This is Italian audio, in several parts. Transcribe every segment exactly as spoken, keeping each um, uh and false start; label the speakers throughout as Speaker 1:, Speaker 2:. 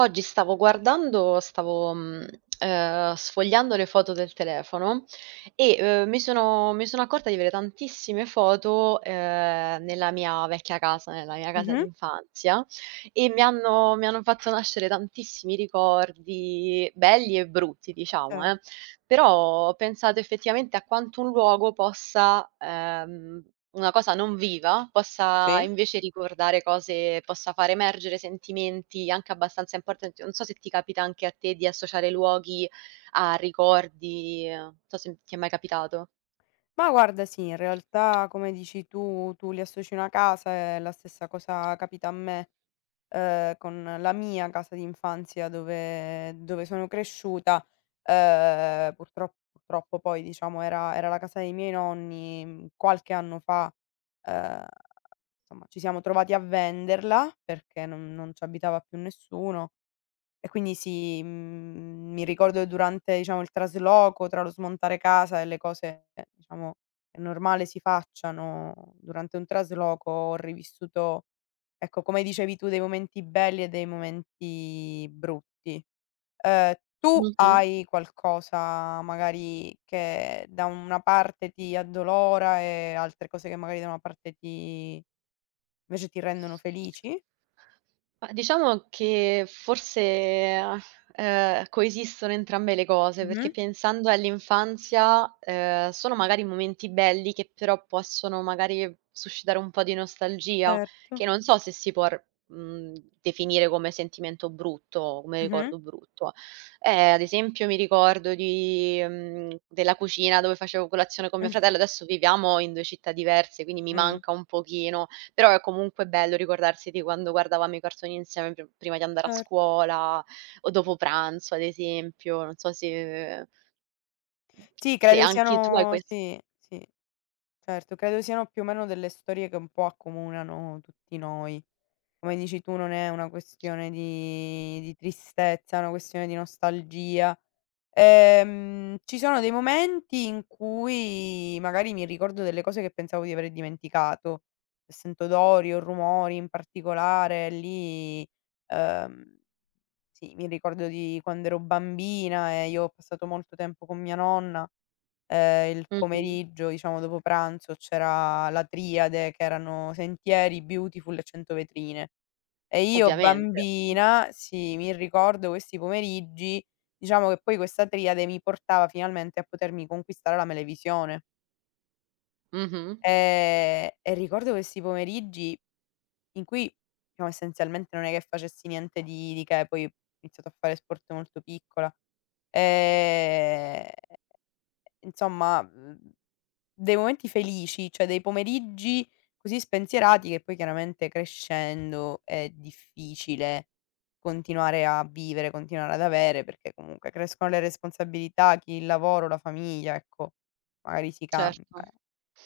Speaker 1: Oggi stavo guardando stavo, mhmm, ehm, sfogliando le foto del telefono e, uhm, mi sono mi sono accorta di avere tantissime foto, ehm, nella mia vecchia casa, nella mia casa
Speaker 2: Mh-mh.
Speaker 1: d'infanzia e mi hanno mi hanno fatto nascere tantissimi ricordi belli e brutti, diciamo,
Speaker 2: Cer
Speaker 1: eh. Però ho pensato effettivamente a quanto un luogo possa ehm, una cosa non viva, possa
Speaker 2: Sì.
Speaker 1: invece ricordare cose possa far emergere sentimenti anche abbastanza importanti. Non so se ti capita anche a te di associare luoghi a ricordi, eh, non so se ti è mai capitato.
Speaker 2: Ma guarda, sì, in realtà come dici tu, tu li associ una casa e la stessa cosa capita a me. Ehm, con la mia casa d'infanzia dove dove sono cresciuta. Ehm, purtro purtroppo poi diciamo era era la casa dei miei nonni, mhmm, qualche anno fa. Ehm, insomma ci siamo trovati a venderla perché non non ci abitava più nessuno. E quindi sì, mhmm, mi ricordo durante, diciamo, il trasloco tra lo smontare casa e le cose, eh, diciamo, è normale si facciano durante un trasloco. Ho rivissuto, ecco, come dicevi tu, dei momenti belli e dei momenti brutti. Ehm, tu
Speaker 1: Mh-mh.
Speaker 2: hai qualcosa magari che da una parte ti addolora e altre cose che magari da una parte ti invece ti rendono felici?
Speaker 1: Ma diciamo che forse, ehm, coesistono entrambe le cose,
Speaker 2: Mh-mh,
Speaker 1: perché pensando all'infanzia, ehm, sono magari momenti belli che però possono magari suscitare un po' di nostalgia,
Speaker 2: certo.
Speaker 1: che non so se si può r mhmm, definire come sentimento brutto, come
Speaker 2: Mh-mh.
Speaker 1: ricordo brutto. Eh, ad esempio mi ricordo di mhmm, della cucina dove facevo colazione con mio
Speaker 2: Mh.
Speaker 1: fratello, adesso viviamo in due città diverse, quindi mi
Speaker 2: Mh.
Speaker 1: manca un pochino, però è comunque bello ricordarsi di quando guardavamo i cartoni insieme pr prima di andare a
Speaker 2: Cer
Speaker 1: scuola o dopo pranzo, ad esempio. Non so se
Speaker 2: Sì,
Speaker 1: se
Speaker 2: credo
Speaker 1: anche tu hai
Speaker 2: siano
Speaker 1: ques
Speaker 2: sì, sì, certo, credo siano più o meno delle storie che un po' accomunano tutti noi. Come dici tu non è una questione di di tristezza, è una questione di nostalgia. Ehm, ci sono dei momenti in cui magari mi ricordo delle cose che pensavo di aver dimenticato. Se sento odori o rumori in particolare lì, ehm sì, mi ricordo di quando ero bambina e io ho passato molto tempo con mia nonna. Ehm, il
Speaker 1: Mh-mh,
Speaker 2: pomeriggio, diciamo dopo pranzo, c'era la triade che erano Sentieri, Beautiful e cento vetrine. E io
Speaker 1: ovviamente.
Speaker 2: bambina, sì, mi ricordo questi pomeriggi, diciamo che poi questa triade mi portava finalmente a potermi conquistare la melevisione.
Speaker 1: Mh-mh,
Speaker 2: Ehm, e ricordo questi pomeriggi in cui, diciamo, essenzialmente non è che facessi niente di di che. Poi ho iniziato a fare sport molto piccola. Ehm, insomma, mhmm, dei momenti felici, cioè dei pomeriggi così spensierati che poi chiaramente crescendo è difficile continuare a vivere, continuare ad avere, perché comunque crescono le responsabilità, chi il lavoro, la famiglia, ecco, magari si cambia.
Speaker 1: certo.
Speaker 2: eh.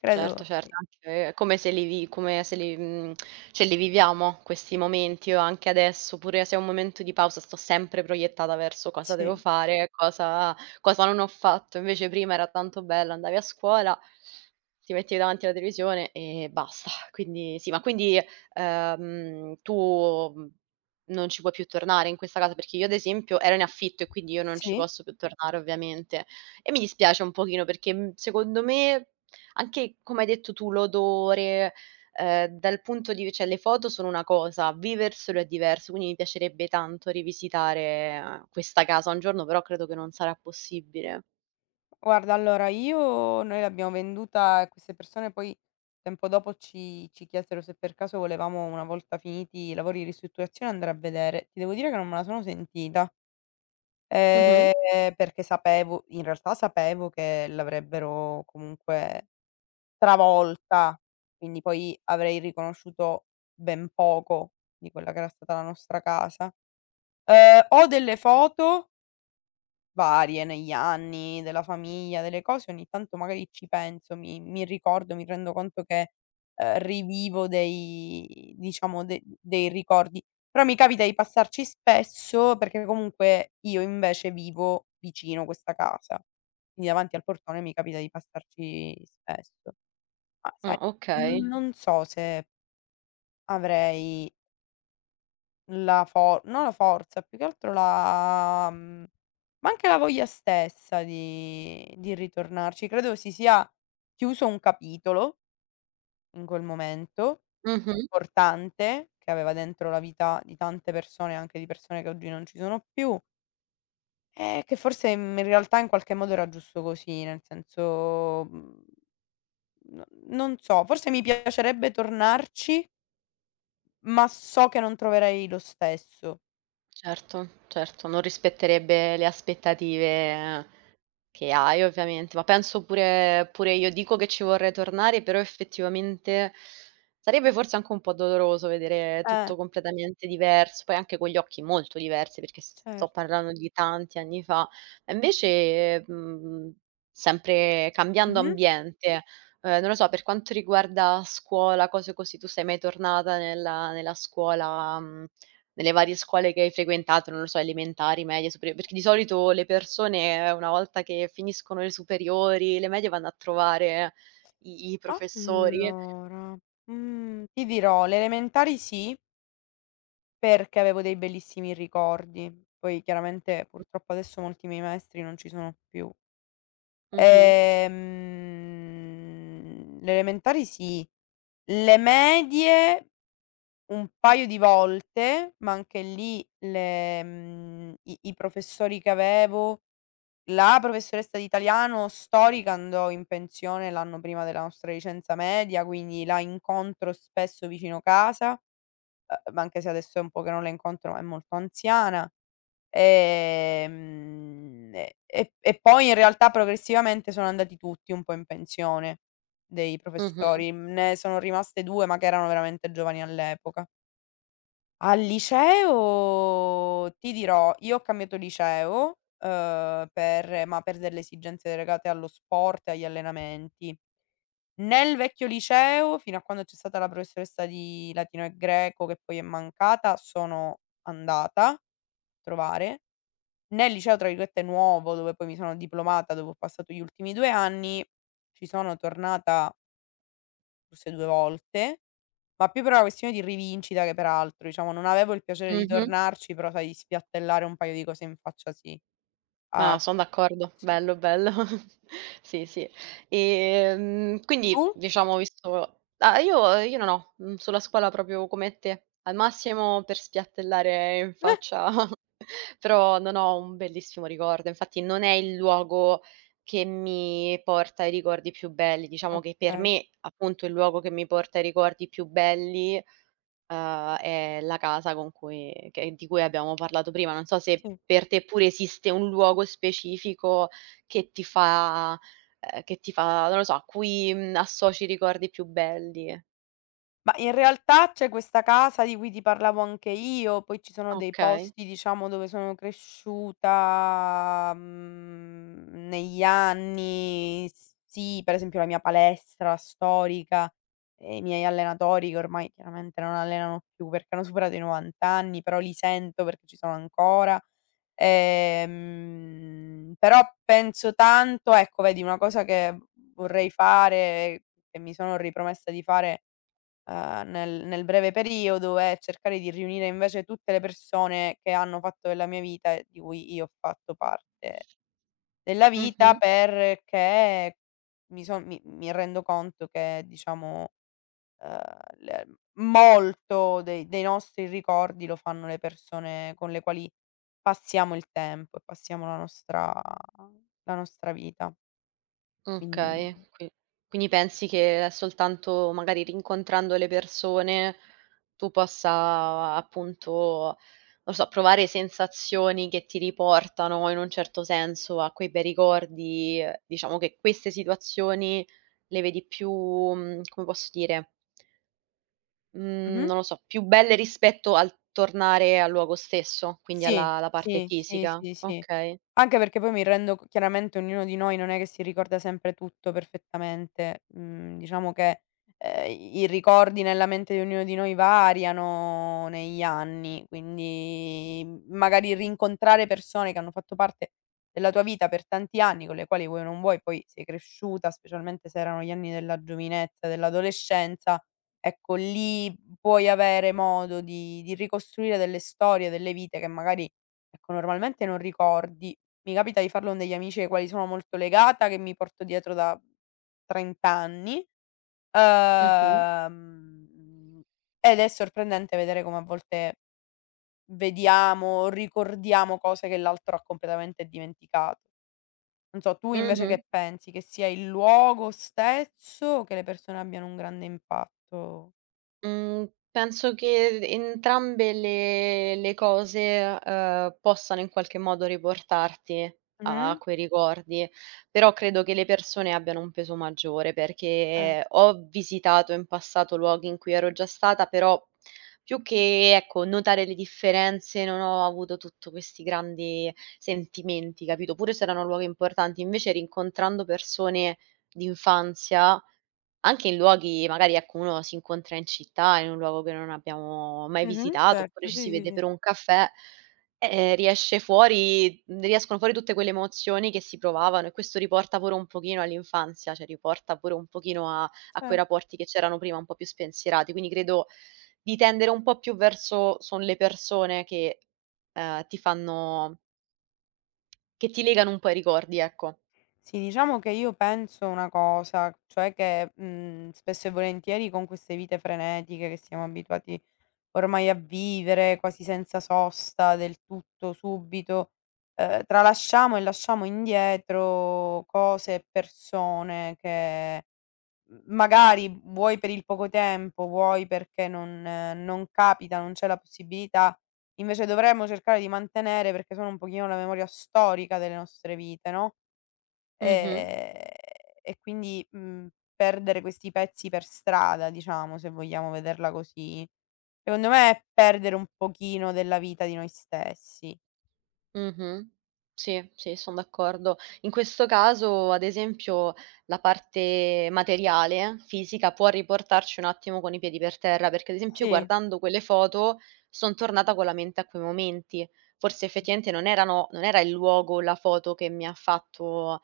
Speaker 2: Credo
Speaker 1: Certo,
Speaker 2: sì,
Speaker 1: certo, anche è come se li vi come se li mhmm, cioè li viviamo questi momenti. Io anche adesso, pure se è un momento di pausa, sto sempre proiettata verso cosa devo
Speaker 2: sì,
Speaker 1: fare, cosa cosa non ho fatto. Invece prima era tanto bello, andavi a scuola, ti mettevi davanti alla televisione e basta. Quindi sì, ma quindi, ehm, tu, mhmm, non ci puoi più tornare in questa casa? Perché io ad esempio ero in affitto e quindi io non ci
Speaker 2: sì.
Speaker 1: posso più tornare ovviamente e mi dispiace un pochino perché, mhmm, secondo me anche come hai detto tu, l'odore, ehm, dal punto di cioè le foto sono una cosa, viverselo è diverso, quindi mi piacerebbe tanto rivisitare eh, questa casa un giorno, però credo che non sarà possibile.
Speaker 2: Guarda, allora io noi l'abbiamo venduta e queste persone poi tempo dopo ci ci chiesero se per caso volevamo, una volta finiti i lavori di ristrutturazione, andare a vedere. Ti devo dire che non me la sono sentita,
Speaker 1: Mh-mh.
Speaker 2: ehm, perché sapevo, in realtà sapevo che l'avrebbero comunque travolta, quindi poi avrei riconosciuto ben poco di quella che era stata la nostra casa. Ehm, ho delle foto varie negli anni, della famiglia, delle cose. Ogni tanto magari ci penso, mi mi ricordo, mi rendo conto che, ehm, rivivo dei diciamo de dei ricordi. Però mi capita di passarci spesso perché comunque io invece vivo vicino questa casa, quindi davanti al portone mi capita di passarci spesso. Ma sai,
Speaker 1: Ah,
Speaker 2: non
Speaker 1: okay.
Speaker 2: non so se avrei la for no la forza, più che altro la, mhmm, ma anche la voglia stessa di di ritornarci. Credo si sia chiuso un capitolo in quel momento,
Speaker 1: Mh-mh.
Speaker 2: importante, che aveva dentro la vita di tante persone, anche di persone che oggi non ci sono più, e che forse, mhmm, in realtà in qualche modo era giusto così, nel senso, mhmm, no, non so, forse mi piacerebbe tornarci, ma so che non troverei lo stesso.
Speaker 1: Certo, certo, non rispetterebbe le aspettative che hai ovviamente, ma penso pure pure io. Dico che ci vorrei tornare, però effettivamente sarebbe forse anche un po' doloroso vedere
Speaker 2: Eh,
Speaker 1: tutto completamente diverso, poi anche con gli occhi molto diversi, perché s sto
Speaker 2: cer
Speaker 1: parlando di tanti anni fa. E invece, mhmm, sempre cambiando
Speaker 2: Mh-mh.
Speaker 1: ambiente, ehm, non lo so, per quanto riguarda scuola, cose così, tu sei mai tornata nella nella scuola, mhmm nelle varie scuole che hai frequentato, non lo so, elementari, medie, superiori, perché di solito le persone eh, una volta che finiscono le superiori, le medie vanno a trovare i i
Speaker 2: Ah.
Speaker 1: professori.
Speaker 2: Allora, mhmm, ti dirò, le elementari sì, perché avevo dei bellissimi ricordi. Poi chiaramente
Speaker 1: Mh.
Speaker 2: purtroppo adesso molti miei maestri non ci sono più.
Speaker 1: Mh-mh.
Speaker 2: Ehm, le elementari sì. Le medie un paio di volte, ma anche lì le mhmm, i i professori che avevo, la professoressa di italiano storica andò in pensione l'anno prima della nostra licenza media, quindi la incontro spesso vicino casa. Uhm, ma anche se adesso è un po' che non la incontro, ma è molto anziana. Ehm, e e e poi in realtà progressivamente sono andati tutti un po' in pensione dei
Speaker 1: Mh-mh.
Speaker 2: professori. Ne sono rimaste due, ma che erano veramente giovani all'epoca. Al liceo ti dirò, io ho cambiato liceo, uhm, per ma per delle esigenze legate allo sport e agli allenamenti. Nel vecchio liceo, fino a quando c'è stata la professoressa di latino e greco, che poi è mancata, sono andata a trovare. Nel liceo, tra virgolette, "nuovo", dove poi mi sono diplomata, dove ho passato gli ultimi due anni, ci sono tornata forse due volte. Ma più per una questione di rivincita che peraltro, diciamo, non avevo il piacere di
Speaker 1: Mh-mh.
Speaker 2: tornarci, però sai, di spiattellare un paio di cose in faccia sì.
Speaker 1: Ah,
Speaker 2: Ah,
Speaker 1: son d'accordo.
Speaker 2: sì.
Speaker 1: Bello, bello. Sì, sì. Ehm, quindi
Speaker 2: Tu?
Speaker 1: diciamo visto ah, io io non ho, mhmm, sulla scuola proprio come te. Al massimo per spiattellare in
Speaker 2: Eh,
Speaker 1: faccia, però non ho un bellissimo ricordo. Infatti non è il luogo che mi porta ai ricordi più belli. Diciamo che per
Speaker 2: okay,
Speaker 1: me, appunto, il luogo che mi porta ai ricordi più belli uhm, è la casa con cui che di cui abbiamo parlato prima. Non so se
Speaker 2: sì.
Speaker 1: per te pure esiste un luogo specifico che ti fa ehm, che ti fa non lo so, a cui, mhmm, associ i ricordi più belli.
Speaker 2: Ma in realtà c'è questa casa di cui ti parlavo anche io, poi ci sono dei
Speaker 1: Okay.
Speaker 2: posti, diciamo, dove sono cresciuta, mhmm, negli anni. Sì, per esempio la mia palestra storica e i miei allenatori che ormai chiaramente non allenano più perché hanno superato i novanta anni, però li sento perché ci sono ancora. Ehm, però penso tanto, ecco, vedi una cosa che vorrei fare, che mi sono ripromessa di fare, ehm, nel nel breve periodo, e cercare di riunire invece tutte le persone che hanno fatto della mia vita e di cui io ho fatto parte della vita,
Speaker 1: Mh-mh.
Speaker 2: perché mi son mi mi rendo conto che diciamo, ehm, le molto dei dei nostri ricordi lo fanno le persone con le quali passiamo il tempo e passiamo la nostra la nostra vita.
Speaker 1: Okay,
Speaker 2: Quindi.
Speaker 1: qui quindi pensi che è soltanto magari rincontrando le persone tu possa appunto, non so, provare sensazioni che ti riportano in un certo senso a quei bei ricordi, ehm, diciamo che queste situazioni le vedi più, mhmm, come posso dire, mhmm,
Speaker 2: Mh-mh.
Speaker 1: non lo so, più belle rispetto al tornare al luogo stesso, quindi
Speaker 2: Sì,
Speaker 1: alla alla parte
Speaker 2: sì, sì,
Speaker 1: fisica.
Speaker 2: sì, sì.
Speaker 1: Okay.
Speaker 2: Anche perché poi mi rendo, c chiaramente, ognuno di noi non è che si ricorda sempre tutto perfettamente. Mhmm, diciamo che, ehm, i ricordi nella mente di ognuno di noi variano negli anni, quindi, mhmm, magari rincontrare persone che hanno fatto parte della tua vita per tanti anni, con le quali vuoi o non vuoi poi sei cresciuta, specialmente se erano gli anni della giovinezza, dell'adolescenza. Ecco, lì puoi avere modo di di ricostruire delle storie, delle vite che magari, ecco, normalmente non ricordi. Mi capita di farlo con degli amici ai quali sono molto legata, che mi porto dietro da trenta anni.
Speaker 1: Mh-mh.
Speaker 2: uhm, Ed è sorprendente vedere come a volte vediamo, ricordiamo cose che l'altro ha completamente dimenticato. Non so, tu invece
Speaker 1: Mh-mh.
Speaker 2: che pensi? Che sia il luogo stesso o che le persone abbiano un grande impatto?
Speaker 1: Mhmm, Penso che entrambe le le cose, uhm, possano in qualche modo riportarti
Speaker 2: Mh-mh,
Speaker 1: a quei ricordi, però credo che le persone abbiano un peso maggiore,
Speaker 2: ce
Speaker 1: perché ho visitato in passato luoghi in cui ero già stata, però più che, ecco, notare le differenze, non ho avuto tutto questi grandi sentimenti, capito, pure se erano luoghi importanti. Invece rincontrando persone d'infanzia anche in luoghi magari, ecco, uno si incontra in città, in un luogo che non abbiamo mai
Speaker 2: mh-mh,
Speaker 1: visitato, oppure
Speaker 2: certo,
Speaker 1: ci
Speaker 2: sì,
Speaker 1: si
Speaker 2: sì,
Speaker 1: vede
Speaker 2: sì.
Speaker 1: per un caffè, eh, riesce fuori mhmm, riescono fuori tutte quelle emozioni che si provavano e questo riporta pure un pochino all'infanzia, cioè riporta pure un pochino a a quei
Speaker 2: cer
Speaker 1: rapporti che c'erano prima un po' più spensierati. Quindi credo di tendere un po' più verso son le persone che, ehm, ti fanno che ti legano un po' ai ricordi, ecco.
Speaker 2: Sì, diciamo che io penso una cosa, cioè che, mhmm, spesso e volentieri con queste vite frenetiche che siamo abituati ormai a vivere, quasi senza sosta, del tutto subito, ehm, tralasciamo e lasciamo indietro cose e persone che M magari vuoi per il poco tempo, vuoi perché non eh, non capita, non c'è la possibilità, invece dovremmo cercare di mantenere perché sono un pochino la memoria storica delle nostre vite, no,
Speaker 1: Mh-mh.
Speaker 2: ehm, e quindi, mhmm, perdere questi pezzi per strada, diciamo, se vogliamo vederla così, secondo me è perdere un pochino della vita di noi stessi.
Speaker 1: Mh-mh. Sì, sì, son d'accordo. In questo caso, ad esempio, la parte materiale, fisica, può riportarci un attimo con i piedi per terra, perché, ad esempio, io
Speaker 2: Sì,
Speaker 1: guardando quelle foto son tornata con la mente a quei momenti. Forse effettivamente non erano non era il luogo, la foto che mi ha fatto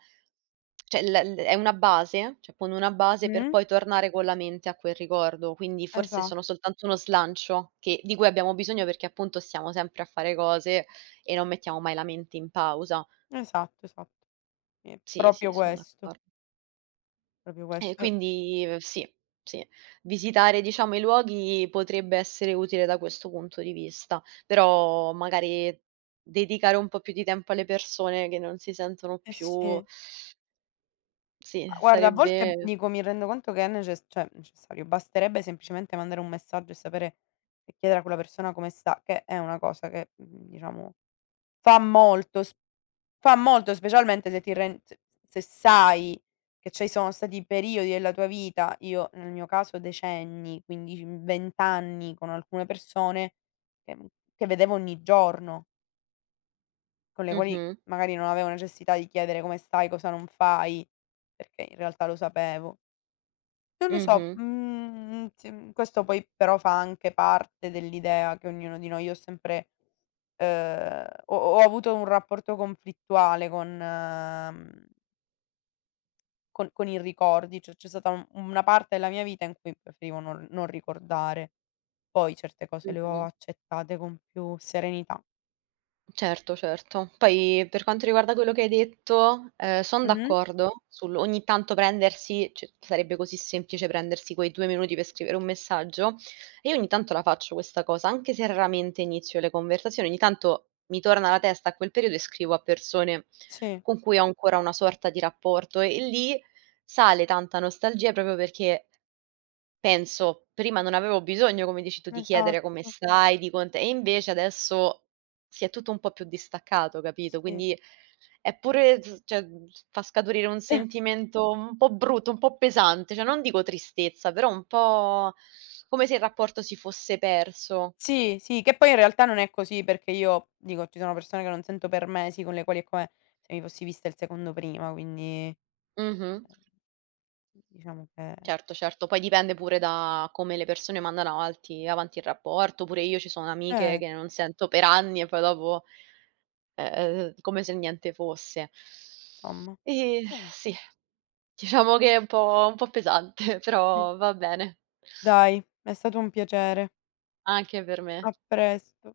Speaker 1: cioè l l è una base, cioè poni una base per
Speaker 2: mh-mh,
Speaker 1: poi tornare con la mente a quel ricordo, quindi forse
Speaker 2: esatto,
Speaker 1: sono soltanto uno slancio che di cui abbiamo bisogno perché appunto stiamo sempre a fare cose e non mettiamo mai la mente in pausa.
Speaker 2: esatto, esatto. Sì,
Speaker 1: Sì, sì,
Speaker 2: proprio
Speaker 1: son
Speaker 2: questo,
Speaker 1: d'accordo.
Speaker 2: proprio
Speaker 1: E
Speaker 2: questo.
Speaker 1: quindi, uhm, sì, sì, visitare diciamo i luoghi potrebbe essere utile da questo punto di vista, però magari dedicare un po' più di tempo alle persone che non si sentono
Speaker 2: Eh
Speaker 1: più
Speaker 2: sì.
Speaker 1: sì,
Speaker 2: Ma guarda, a volte mhmm,
Speaker 1: sarebbe
Speaker 2: dico, mi rendo conto che è neces cioè necessario, basterebbe semplicemente mandare un messaggio e sapere e chiedere a quella persona come sta, che è una cosa che, mhmm, diciamo, fa molto, s fa molto, specialmente se ti ren se se sai che ci sono stati periodi della tua vita, io nel mio caso decenni, quindici, venti anni, con alcune persone che, mhmm, che vedevo ogni giorno, con le quali
Speaker 1: mh-mh,
Speaker 2: magari non avevo necessità di chiedere come stai, cosa non fai, perché in realtà lo sapevo. Non lo so,
Speaker 1: mh-mh.
Speaker 2: mhmm, sì, mhmm, questo poi però fa anche parte dell'idea che ognuno di noi, io ho sempre, ehm, ho ho avuto un rapporto conflittuale con mhmm, con con i ricordi, cioè c'è stata un una parte della mia vita in cui preferivo non non ricordare. Poi certe cose le ho
Speaker 1: Mh-mh.
Speaker 2: accettate con più serenità.
Speaker 1: Certo, certo. Poi per quanto riguarda quello che hai detto, ehm, son
Speaker 2: Mh-mh.
Speaker 1: d'accordo sul ogni tanto prendersi cioè sarebbe così semplice prendersi quei due minuti per scrivere un messaggio, e io ogni tanto la faccio questa cosa, anche se raramente inizio le conversazioni, ogni tanto mi torna alla testa a quel periodo e scrivo a persone
Speaker 2: Sì,
Speaker 1: con cui ho ancora una sorta di rapporto e lì sale tanta nostalgia proprio perché Penso, prima non avevo bisogno, come dici tu, di chiedere come
Speaker 2: esatto,
Speaker 1: stai, di cont e invece adesso si è tutto un po' più distaccato, capito,
Speaker 2: sì.
Speaker 1: quindi è pure z cioè, mhmm, fa scaturire un sentimento un po' brutto, un po' pesante, cioè non dico tristezza, però un po' come se il rapporto si fosse perso.
Speaker 2: Sì, sì, che poi in realtà non è così, perché io dico, ci sono persone che non sento per mesi, con le quali è come se mi fossi vista il secondo prima, quindi, ehm,
Speaker 1: Mh-mh.
Speaker 2: diciamo che,
Speaker 1: Certo, certo, poi dipende pure da come le persone mandano avanti avanti il rapporto, pure io ci sono amiche
Speaker 2: eh,
Speaker 1: che non sento per anni e poi dopo, ehm, come se niente fosse.
Speaker 2: insomma.
Speaker 1: Ehm,
Speaker 2: Niente,
Speaker 1: sì, diciamo che è un po' un po' pesante,
Speaker 2: sì.
Speaker 1: però va bene
Speaker 2: Dai, è stato un piacere.
Speaker 1: anche per me.
Speaker 2: A presto.